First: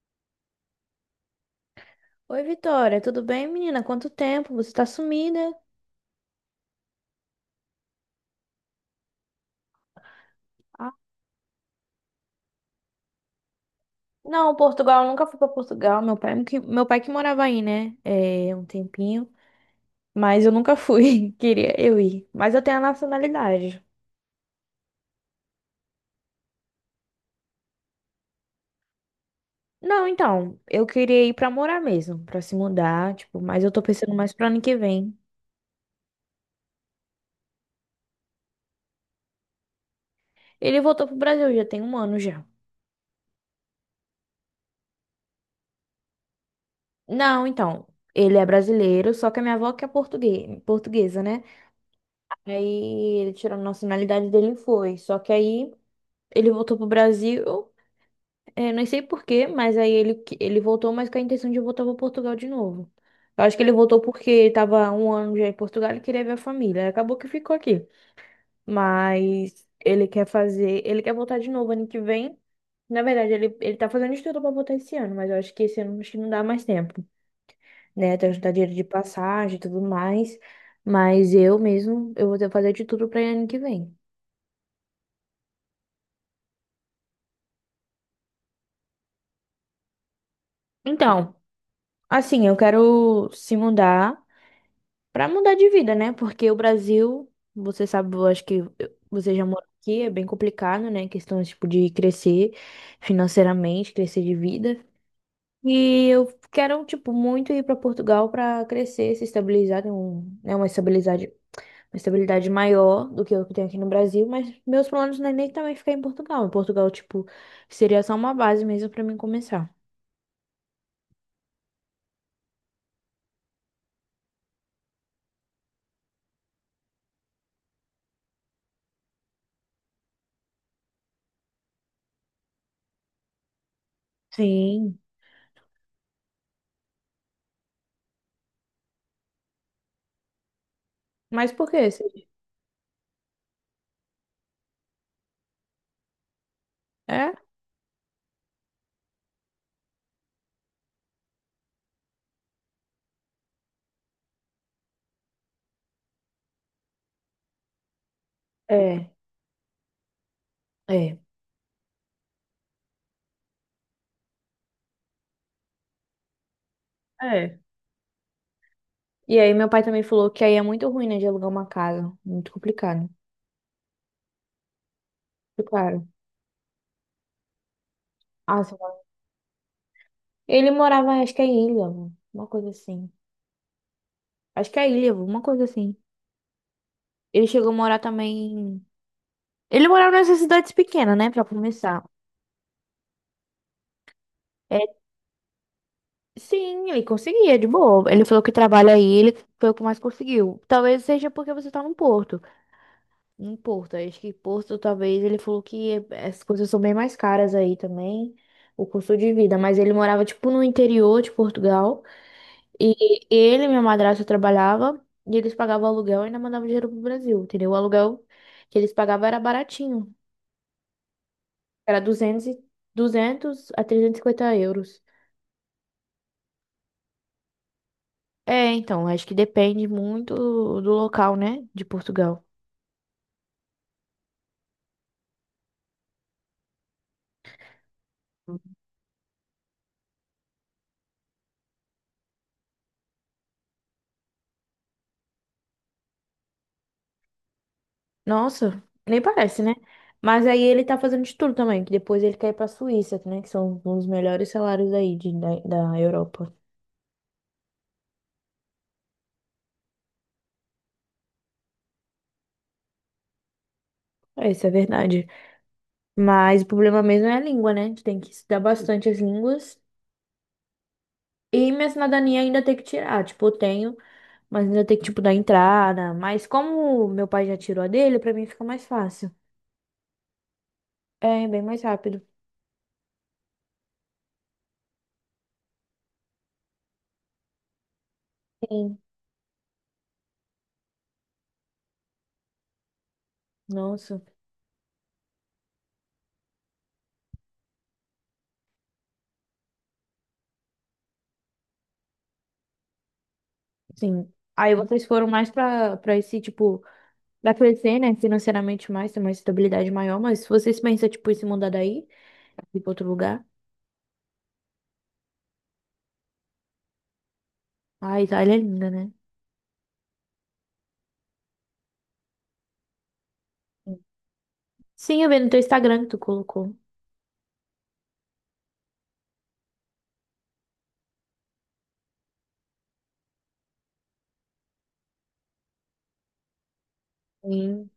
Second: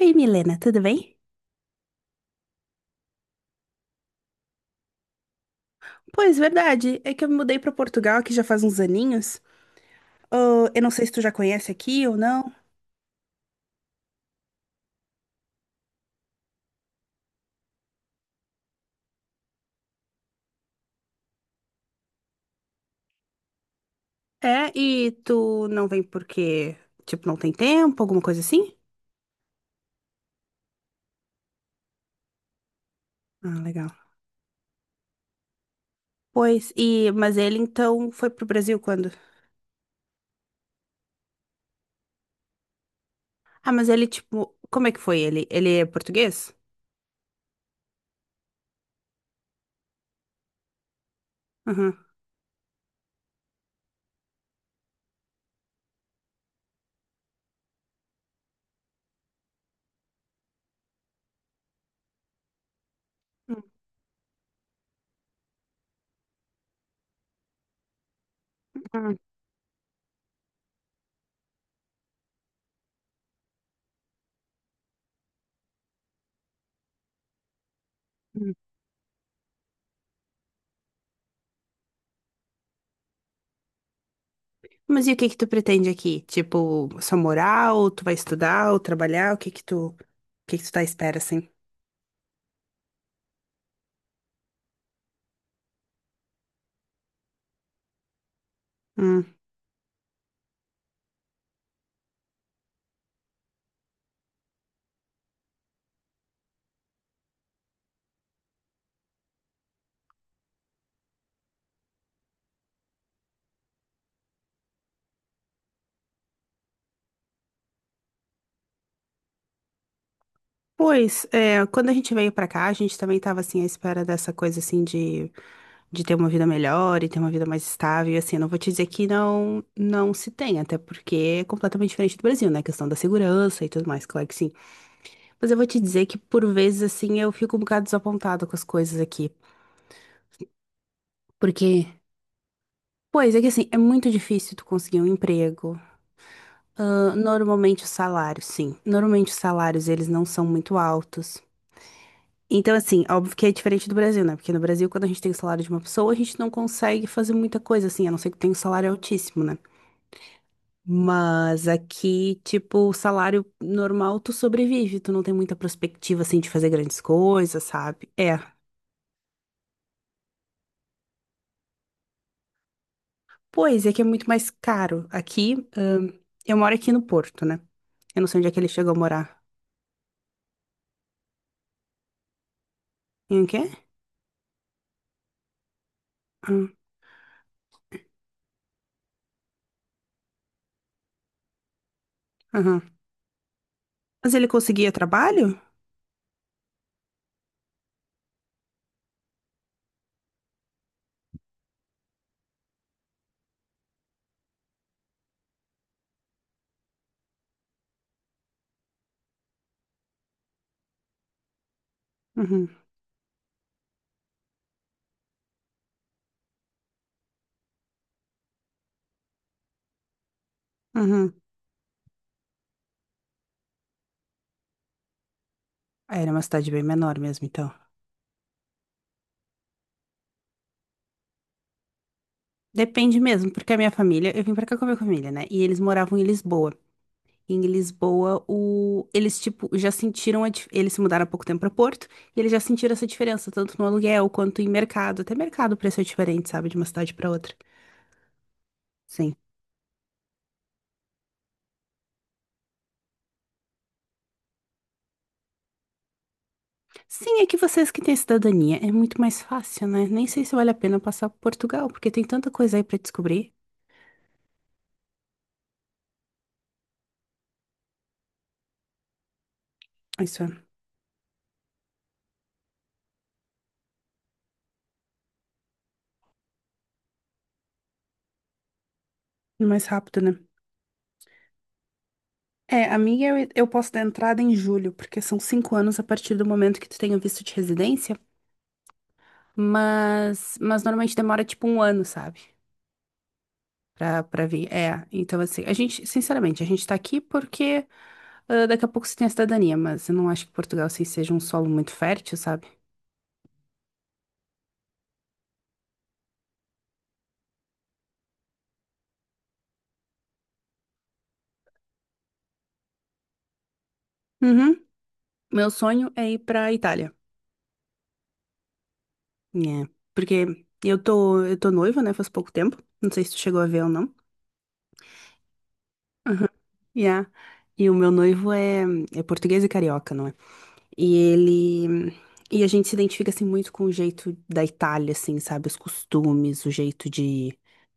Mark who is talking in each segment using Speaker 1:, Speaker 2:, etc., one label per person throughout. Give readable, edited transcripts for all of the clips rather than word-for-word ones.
Speaker 1: Oi, Milena, tudo bem?
Speaker 2: Oi, Vitória, tudo bem, menina? Quanto tempo? Você tá sumida?
Speaker 1: Pois, verdade. É que eu me mudei para Portugal aqui já faz uns aninhos. Ah, eu não
Speaker 2: Ah,
Speaker 1: sei se tu já conhece aqui ou não.
Speaker 2: Não, Portugal, eu nunca fui pra Portugal. Meu pai que morava aí, né? É, um tempinho. Mas eu nunca fui. Queria eu ir. Mas eu tenho a nacionalidade.
Speaker 1: É, e tu não vem porque, tipo, não tem tempo, alguma coisa assim?
Speaker 2: Não, então, eu queria ir pra morar mesmo, pra se mudar, tipo,
Speaker 1: Ah,
Speaker 2: mas eu tô
Speaker 1: legal.
Speaker 2: pensando mais pro ano que vem.
Speaker 1: Pois, e mas ele então foi pro Brasil quando?
Speaker 2: Ele voltou pro Brasil, já tem um ano já.
Speaker 1: Ah, mas ele tipo, como é que foi ele? Ele é português?
Speaker 2: Não, então, ele é brasileiro, só que a minha avó que é portuguesa, né?
Speaker 1: Aham.
Speaker 2: Aí ele tirou a nacionalidade dele e foi. Só que aí ele voltou pro Brasil, é, não sei por quê, mas aí ele voltou, mas com a intenção de voltar para Portugal de novo. Eu acho
Speaker 1: Hum,
Speaker 2: que ele voltou porque estava um ano já em Portugal e queria ver a família. Aí acabou que ficou aqui.
Speaker 1: hum,
Speaker 2: Mas ele quer fazer, ele quer voltar de novo ano que vem. Na verdade, ele tá fazendo estudo para voltar esse ano, mas eu acho que esse ano acho que não dá mais tempo, né? Tem que juntar
Speaker 1: hum.
Speaker 2: dinheiro de passagem e tudo mais. Mas eu mesmo, eu vou ter que fazer de tudo para ano que vem.
Speaker 1: Mas e o que que tu pretende aqui? Tipo, só morar ou tu vai estudar ou trabalhar? O que que tu, o que que tu tá à espera
Speaker 2: Então,
Speaker 1: assim?
Speaker 2: assim, eu quero se mudar, pra mudar de vida, né? Porque o Brasil, você sabe, eu acho que você já mora aqui, é bem complicado, né? Questão, tipo, de crescer financeiramente, crescer de vida. E eu quero, tipo, muito ir pra Portugal pra crescer, se estabilizar, ter um, né, uma estabilidade maior do que eu que tenho aqui no Brasil, mas meus planos não é nem também ficar em Portugal. Em Portugal, tipo, seria só uma base mesmo pra mim começar.
Speaker 1: Pois, é, quando a gente veio pra cá, a gente também tava, assim, à espera dessa coisa, assim, de ter uma vida melhor e ter uma vida mais estável, e, assim, não vou te dizer que não, não se tem, até porque é completamente diferente do Brasil, né, a questão da segurança e tudo mais, claro que sim.
Speaker 2: Sim.
Speaker 1: Mas eu vou te dizer que, por vezes, assim, eu fico um bocado desapontada com as coisas aqui,
Speaker 2: Mas por quê?
Speaker 1: porque, pois, é que, assim, é muito difícil tu conseguir um emprego. Ah,
Speaker 2: É?
Speaker 1: normalmente os salários, sim, normalmente os salários, eles não são muito altos. Então, assim, óbvio que é diferente do Brasil, né? Porque no Brasil, quando a gente tem o salário de uma pessoa, a gente não consegue fazer muita coisa, assim, a não ser que tenha um salário
Speaker 2: É,
Speaker 1: altíssimo, né?
Speaker 2: é,
Speaker 1: Mas aqui, tipo, o salário normal, tu sobrevive, tu não tem muita perspectiva, assim, de fazer grandes
Speaker 2: é. É.
Speaker 1: coisas, sabe? É.
Speaker 2: E aí meu pai também falou que aí é muito ruim, né, de alugar uma casa. Muito complicado.
Speaker 1: Pois é que é muito mais caro. Aqui,
Speaker 2: Muito caro.
Speaker 1: eu moro aqui no Porto, né? Eu não sei onde é que
Speaker 2: Ah,
Speaker 1: ele
Speaker 2: sei lá.
Speaker 1: chegou a morar.
Speaker 2: Ele morava, acho que é em Ilhavo, uma coisa assim.
Speaker 1: Em quê?
Speaker 2: Acho que é Ilhavo, uma coisa assim.
Speaker 1: Hum.
Speaker 2: Ele chegou a morar também. Ele morava nessas cidades pequenas, né, pra começar.
Speaker 1: Aham. Mas ele
Speaker 2: É,
Speaker 1: conseguia trabalho?
Speaker 2: sim, ele conseguia, de boa. Ele falou que trabalha aí, ele foi o que mais conseguiu. Talvez seja porque você tá no Porto. Em Porto, acho que Porto, talvez, ele falou que as coisas são bem mais caras aí também, o custo de vida. Mas ele morava, tipo, no interior de Portugal.
Speaker 1: Uhum,
Speaker 2: E ele, minha madrasta, trabalhava e eles pagavam aluguel e ainda mandavam dinheiro pro Brasil, entendeu? O aluguel que eles pagavam era baratinho,
Speaker 1: uhum.
Speaker 2: era 200 a 350 euros.
Speaker 1: Ah, era uma cidade bem menor mesmo, então.
Speaker 2: É, então, acho que depende muito do local, né, de Portugal.
Speaker 1: Depende mesmo, porque a minha família, eu vim pra cá com a minha família, né? E eles moravam em Lisboa. E em Lisboa, eles tipo já sentiram eles se mudaram há pouco tempo pra Porto, e eles já sentiram essa diferença, tanto no aluguel quanto em mercado. Até mercado o preço é diferente, sabe, de uma cidade pra outra.
Speaker 2: Nossa, nem
Speaker 1: Sim.
Speaker 2: parece, né? Mas aí ele tá fazendo de tudo também, que depois ele quer ir pra Suíça, né, que são um dos melhores salários aí da Europa.
Speaker 1: Sim, é que vocês que têm cidadania é muito mais fácil, né? Nem sei se vale a pena passar por Portugal, porque tem tanta coisa aí pra descobrir.
Speaker 2: É, isso é verdade. Mas o problema mesmo é a língua, né? A gente tem que estudar bastante as línguas.
Speaker 1: Isso
Speaker 2: E minha cidadania ainda tem que tirar. Tipo, eu tenho, mas ainda tem que, tipo, dar entrada. Mas como meu pai já tirou a dele, pra mim fica mais fácil.
Speaker 1: é mais rápido, né?
Speaker 2: É, bem mais rápido.
Speaker 1: É, a minha eu posso dar entrada em julho, porque são 5 anos a partir do momento que tu tenha visto de residência,
Speaker 2: Sim.
Speaker 1: mas normalmente demora tipo um ano, sabe?
Speaker 2: Nossa,
Speaker 1: Pra vir. É, então assim, a gente, sinceramente, a gente tá aqui porque ah, daqui a pouco você tem a cidadania, mas eu não acho que Portugal assim, seja um solo muito fértil, sabe?
Speaker 2: sim. Aí vocês foram mais pra esse, tipo, pra crescer, né? Financeiramente mais, ter uma estabilidade maior. Mas se vocês pensam, tipo, em se mudar daí, ir pra outro lugar.
Speaker 1: Uhum. Meu sonho é ir pra Itália.
Speaker 2: Ai, Itália é linda, né?
Speaker 1: É, porque eu tô noiva, né? Faz pouco tempo. Não sei se tu chegou a ver ou não.
Speaker 2: Sim, eu vi no teu Instagram que tu colocou.
Speaker 1: Yeah. E o meu noivo é, é português e carioca, não é? E ele. E a gente se identifica assim muito com o jeito da Itália, assim, sabe? Os costumes, o jeito de.
Speaker 2: Sim,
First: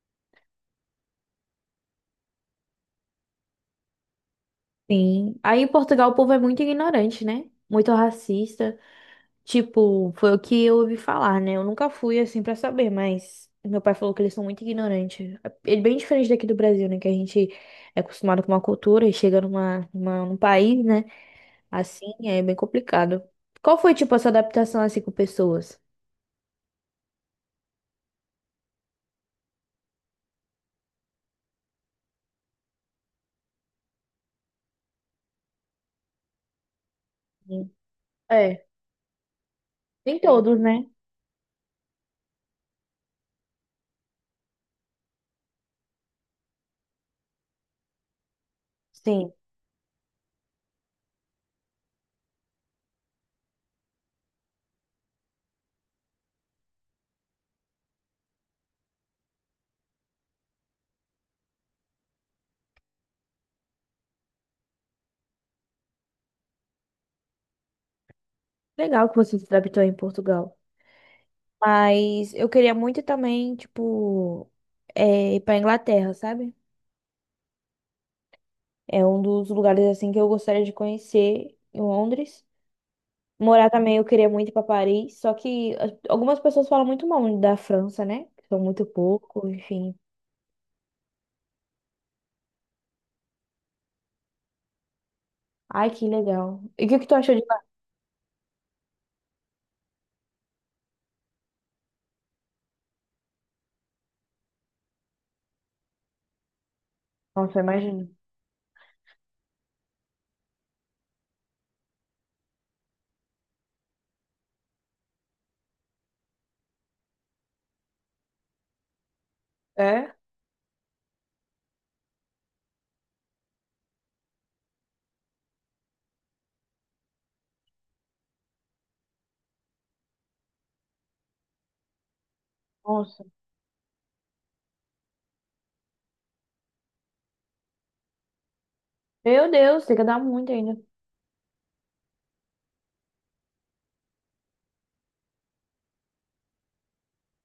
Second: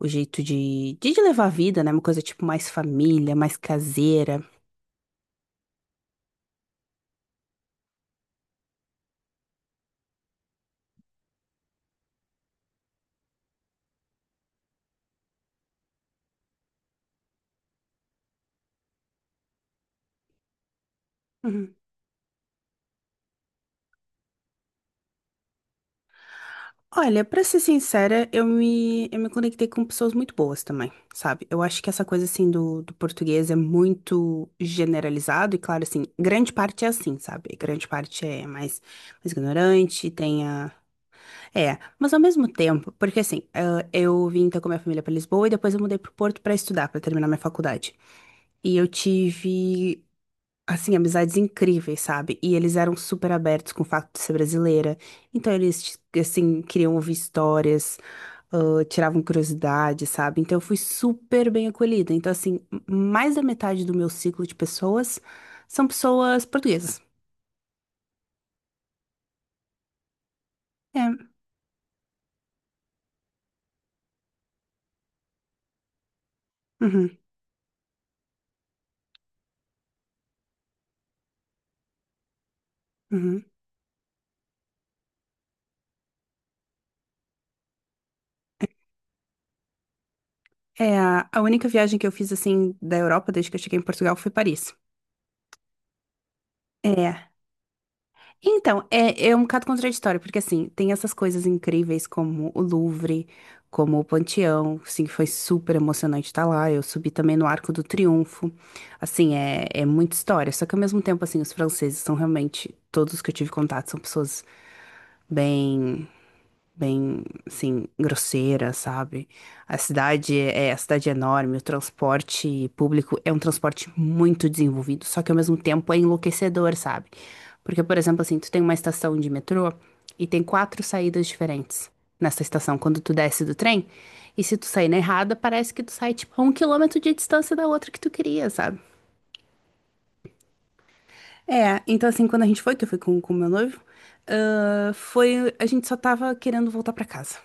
Speaker 1: O jeito de, de levar a vida, né? Uma coisa tipo mais família, mais caseira.
Speaker 2: sim. Aí em Portugal o povo é muito ignorante, né? Muito racista. Tipo, foi o que eu ouvi falar, né? Eu nunca fui assim pra saber, mas meu pai falou que eles são muito ignorantes. Ele é bem diferente daqui do Brasil, né? Que a gente é acostumado com uma cultura e chega num país, né?
Speaker 1: Uhum.
Speaker 2: Assim, é bem complicado. Qual foi, tipo, a sua adaptação assim com pessoas?
Speaker 1: Olha, pra ser sincera, eu me conectei com pessoas muito boas também, sabe? Eu acho que essa coisa, assim, do, português é muito generalizado e, claro, assim, grande parte é assim, sabe?
Speaker 2: Sim.
Speaker 1: Grande parte é
Speaker 2: É,
Speaker 1: mais, mais ignorante,
Speaker 2: nem
Speaker 1: tem
Speaker 2: todos,
Speaker 1: a.
Speaker 2: né?
Speaker 1: É, mas ao mesmo tempo, porque assim, ah, eu vim então com a minha família para Lisboa e depois eu mudei pro Porto para estudar, para terminar minha faculdade. E eu
Speaker 2: Sim.
Speaker 1: tive, assim, amizades incríveis, sabe? E eles eram super abertos com o fato de ser brasileira. Então eles, assim, queriam ouvir histórias, ah, tiravam curiosidade, sabe? Então eu fui super bem acolhida. Então, assim, mais da metade do meu ciclo de pessoas são pessoas portuguesas.
Speaker 2: Legal que você se adaptou em Portugal.
Speaker 1: É.
Speaker 2: Mas eu queria muito também, tipo, é, ir pra Inglaterra, sabe?
Speaker 1: Uhum,
Speaker 2: É um dos lugares assim que eu gostaria de conhecer em Londres.
Speaker 1: uhum.
Speaker 2: Morar também, eu queria muito ir pra Paris, só que algumas pessoas falam muito mal da França, né? São muito pouco, enfim.
Speaker 1: É, a única viagem que eu fiz, assim, da Europa, desde que eu cheguei em Portugal, foi Paris.
Speaker 2: Ai, que legal. E o que que tu
Speaker 1: É.
Speaker 2: achou de lá?
Speaker 1: Então, é, é um bocado contraditório, porque, assim, tem essas coisas incríveis como o Louvre, como o Panteão, assim, que foi super emocionante estar lá. Eu subi também no
Speaker 2: Nossa,
Speaker 1: Arco do
Speaker 2: imagina.
Speaker 1: Triunfo. Assim, é, é muita história. Só que, ao mesmo tempo, assim, os franceses são realmente, todos que eu tive contato, são pessoas bem. bem, assim, grosseira, sabe? A
Speaker 2: É?
Speaker 1: cidade é, é, a cidade é enorme, o transporte público é um transporte muito desenvolvido, só que ao mesmo tempo é enlouquecedor, sabe? Porque, por exemplo, assim, tu tem uma estação de metrô e tem quatro saídas diferentes nessa estação quando tu
Speaker 2: Nossa.
Speaker 1: desce do trem, e se tu sair na errada, parece que tu sai, tipo, a 1 km de distância da outra que tu queria, sabe?
Speaker 2: Meu Deus, tem que dar muito ainda.
Speaker 1: É, então assim, quando a gente foi, que eu fui com o meu noivo, ah, foi, a gente só tava querendo voltar pra casa.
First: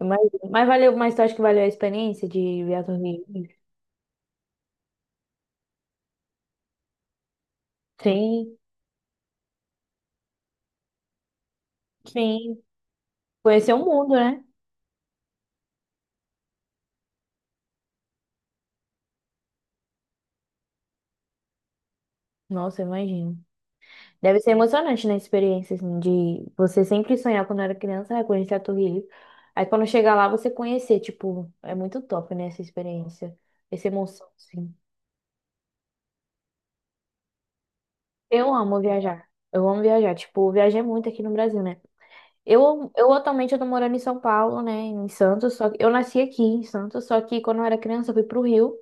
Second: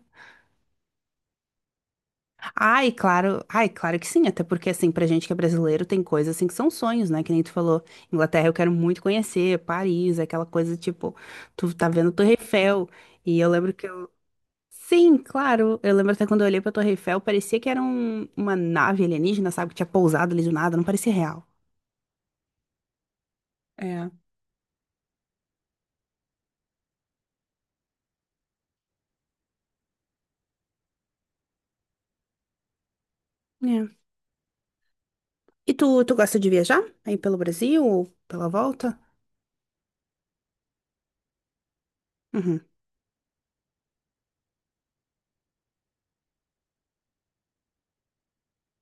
Speaker 2: Mas, mas valeu, mas tu acha que valeu a experiência de viajar?
Speaker 1: Ai, claro que sim, até porque assim, pra gente que é brasileiro, tem coisas assim que são sonhos, né? Que nem tu falou, Inglaterra eu
Speaker 2: Sim,
Speaker 1: quero muito conhecer, Paris, aquela coisa tipo, tu tá vendo a Torre
Speaker 2: sim.
Speaker 1: Eiffel, e eu
Speaker 2: Conhecer
Speaker 1: lembro
Speaker 2: o
Speaker 1: que eu.
Speaker 2: mundo, né?
Speaker 1: Sim, claro, eu lembro até quando eu olhei pra Torre Eiffel, parecia que era uma nave alienígena, sabe, que tinha pousado ali do nada, não parecia real.
Speaker 2: Nossa, imagina.
Speaker 1: É.
Speaker 2: Deve ser emocionante, na experiência, assim, de você sempre sonhar quando era criança, ah, conhecer a Torre Eiffel. Aí quando chegar lá, você conhecer, tipo, é muito top, né? Essa experiência, essa
Speaker 1: É.
Speaker 2: emoção, assim.
Speaker 1: E tu, gosta de viajar? Aí pelo Brasil ou pela
Speaker 2: Eu amo
Speaker 1: volta?
Speaker 2: viajar. Eu amo viajar. Tipo, eu viajei muito aqui no Brasil, né?
Speaker 1: Uhum.
Speaker 2: Eu atualmente eu tô morando em São Paulo, né? Em Santos, só que eu nasci aqui em Santos, só que quando eu era criança, eu fui pro Rio.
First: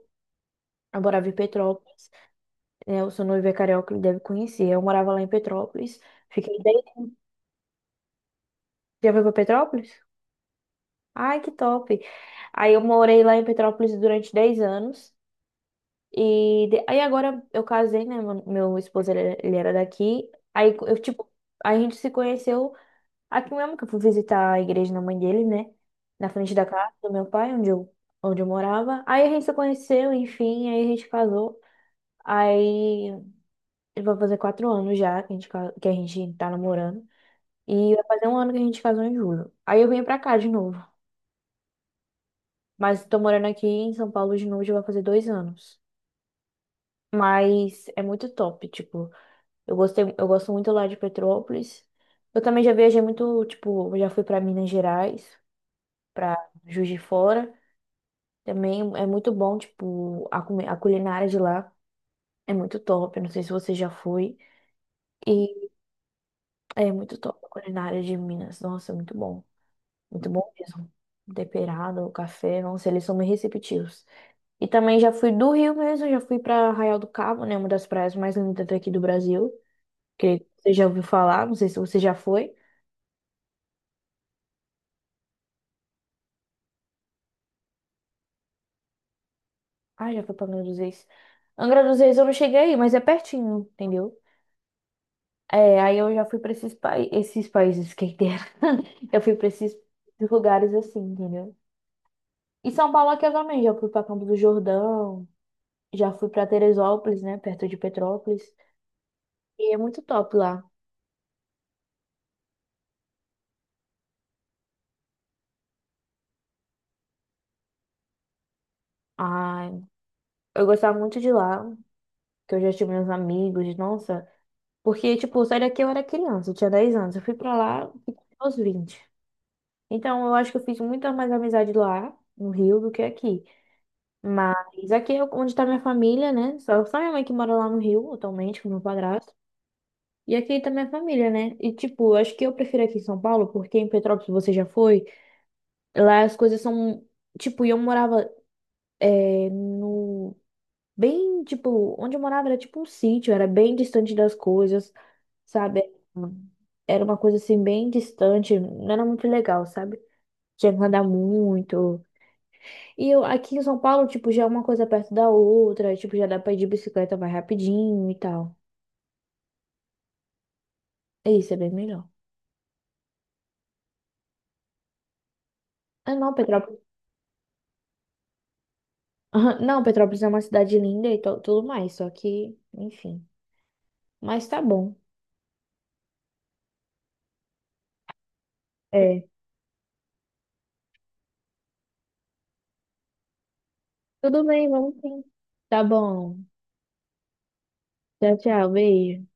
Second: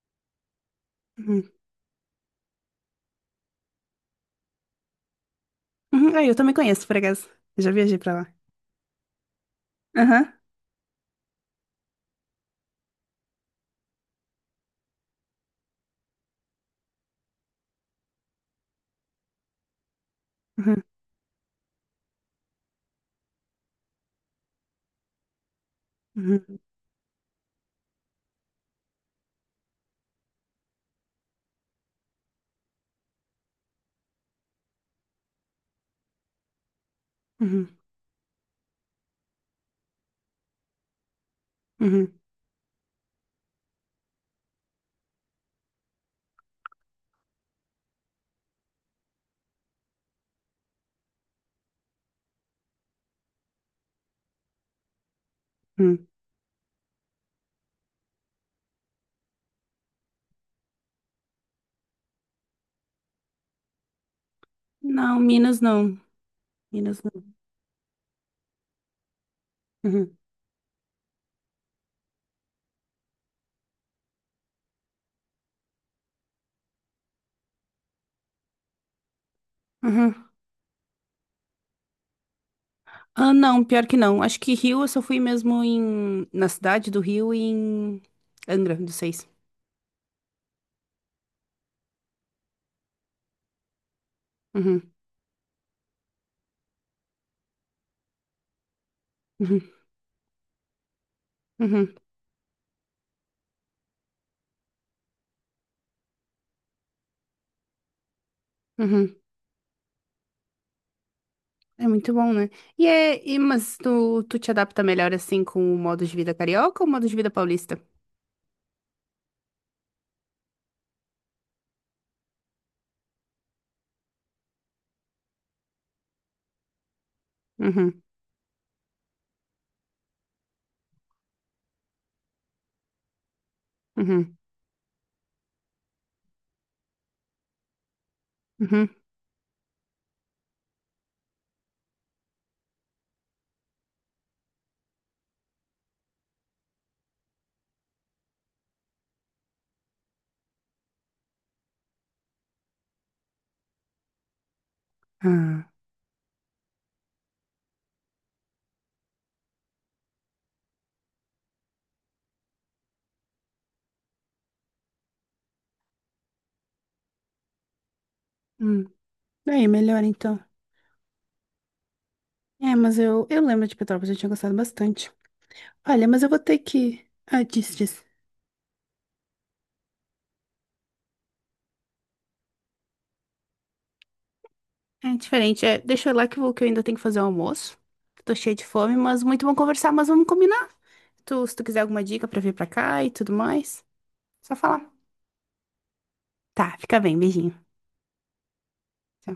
Speaker 2: Eu morava em
Speaker 1: Uhum.
Speaker 2: Petrópolis, né? O seu noivo é carioca, ele deve conhecer. Eu morava lá em Petrópolis.
Speaker 1: Uhum. Ah, eu também
Speaker 2: Fiquei 10...
Speaker 1: conheço, por acaso. Eu já viajei pra lá.
Speaker 2: Já foi pra Petrópolis?
Speaker 1: Aham.
Speaker 2: Ai, que top. Aí eu morei lá em Petrópolis durante 10 anos. Aí agora eu casei, né? Meu esposo, ele era daqui. Aí
Speaker 1: Uhum.
Speaker 2: eu, tipo, a gente se conheceu aqui mesmo, que eu fui visitar a igreja da mãe dele, né? Na frente
Speaker 1: Uhum.
Speaker 2: da casa do meu pai, onde eu morava. Aí a gente se conheceu, enfim, aí a gente casou. Aí vai fazer 4 anos já que que a gente tá namorando.
Speaker 1: Uhum.
Speaker 2: E vai fazer 1 ano que a gente casou em julho. Aí eu vim pra cá de novo.
Speaker 1: Uhum.
Speaker 2: Mas tô morando aqui em São Paulo de novo, já vai fazer 2 anos. Mas é muito top, tipo, eu gostei, eu gosto muito lá de Petrópolis. Eu também já viajei muito, tipo, eu já fui pra Minas Gerais,
Speaker 1: Uhum.
Speaker 2: pra Juiz de Fora. Também é muito bom, tipo, a culinária de lá é muito top. Eu não sei se você já foi.
Speaker 1: Não, Minas
Speaker 2: E
Speaker 1: não.
Speaker 2: é
Speaker 1: Minas
Speaker 2: muito
Speaker 1: não.
Speaker 2: top a culinária de Minas. Nossa, é muito bom.
Speaker 1: Uhum.
Speaker 2: Muito bom mesmo. Temperado, o café, nossa, eles são muito receptivos. E também já fui do Rio mesmo, já fui para Arraial do Cabo, né? Uma das praias mais lindas daqui do Brasil.
Speaker 1: Uhum.
Speaker 2: Que você já ouviu falar, não sei se você já foi.
Speaker 1: Ah, não, pior que não. Acho que Rio eu só fui mesmo em na cidade do Rio e em Angra dos Seis.
Speaker 2: Ah, já foi para Angra dos Reis. Angra dos Reis eu não cheguei aí, mas é pertinho, entendeu?
Speaker 1: Uhum.
Speaker 2: É, aí eu já fui para esses países, quem dera. Eu fui para
Speaker 1: Uhum.
Speaker 2: esses lugares assim, entendeu?
Speaker 1: Uhum.
Speaker 2: E São Paulo aqui eu também, já fui para Campo do Jordão, já fui para Teresópolis, né? Perto de Petrópolis.
Speaker 1: Uhum.
Speaker 2: E é muito top lá.
Speaker 1: É muito bom, né? E é mas tu, te adapta melhor assim com o modo de vida carioca ou o modo de vida paulista?
Speaker 2: Ai, eu gostava muito de lá, que eu já tive meus amigos, nossa. Porque, tipo, saí daqui eu era criança, eu tinha 10 anos. Eu fui pra lá
Speaker 1: Uhum.
Speaker 2: aos 20. Então, eu acho que eu fiz muita mais amizade lá, no Rio, do que aqui.
Speaker 1: Uhum.
Speaker 2: Mas aqui é onde tá minha família, né? Só minha mãe que mora lá no Rio, atualmente, com meu
Speaker 1: Uhum.
Speaker 2: padrasto. E aqui tá minha família, né? E, tipo, eu acho que eu prefiro aqui em São Paulo, porque em Petrópolis você já foi. Lá as coisas são. Tipo, e eu morava é, no. Bem, tipo, onde eu morava era tipo um sítio, era bem distante das coisas,
Speaker 1: Ah.
Speaker 2: sabe? Era uma coisa assim bem distante, não era muito legal, sabe? Tinha que andar muito. E eu aqui em São Paulo, tipo, já é uma coisa perto da outra, tipo, já dá pra ir de bicicleta mais rapidinho e tal.
Speaker 1: Hum. É, melhor então.
Speaker 2: E isso é bem melhor.
Speaker 1: É, mas eu lembro de Petrópolis, eu tinha gostado bastante. Olha,
Speaker 2: Ah,
Speaker 1: mas eu
Speaker 2: não,
Speaker 1: vou ter
Speaker 2: Petrópolis.
Speaker 1: que. Ah, disse, disse.
Speaker 2: Não, Petrópolis é uma cidade linda e tudo mais, só que, enfim. Mas tá bom.
Speaker 1: É diferente. É, deixa eu ir lá que eu, que eu ainda tenho que fazer o almoço. Tô cheia de fome,
Speaker 2: É.
Speaker 1: mas muito bom conversar, mas vamos combinar. Tu, se tu quiser alguma dica pra vir pra cá e tudo mais,
Speaker 2: Tudo
Speaker 1: só
Speaker 2: bem,
Speaker 1: falar.
Speaker 2: vamos sim. Tá bom.
Speaker 1: Tá, fica bem, beijinho.
Speaker 2: Tchau, tchau. Beijo.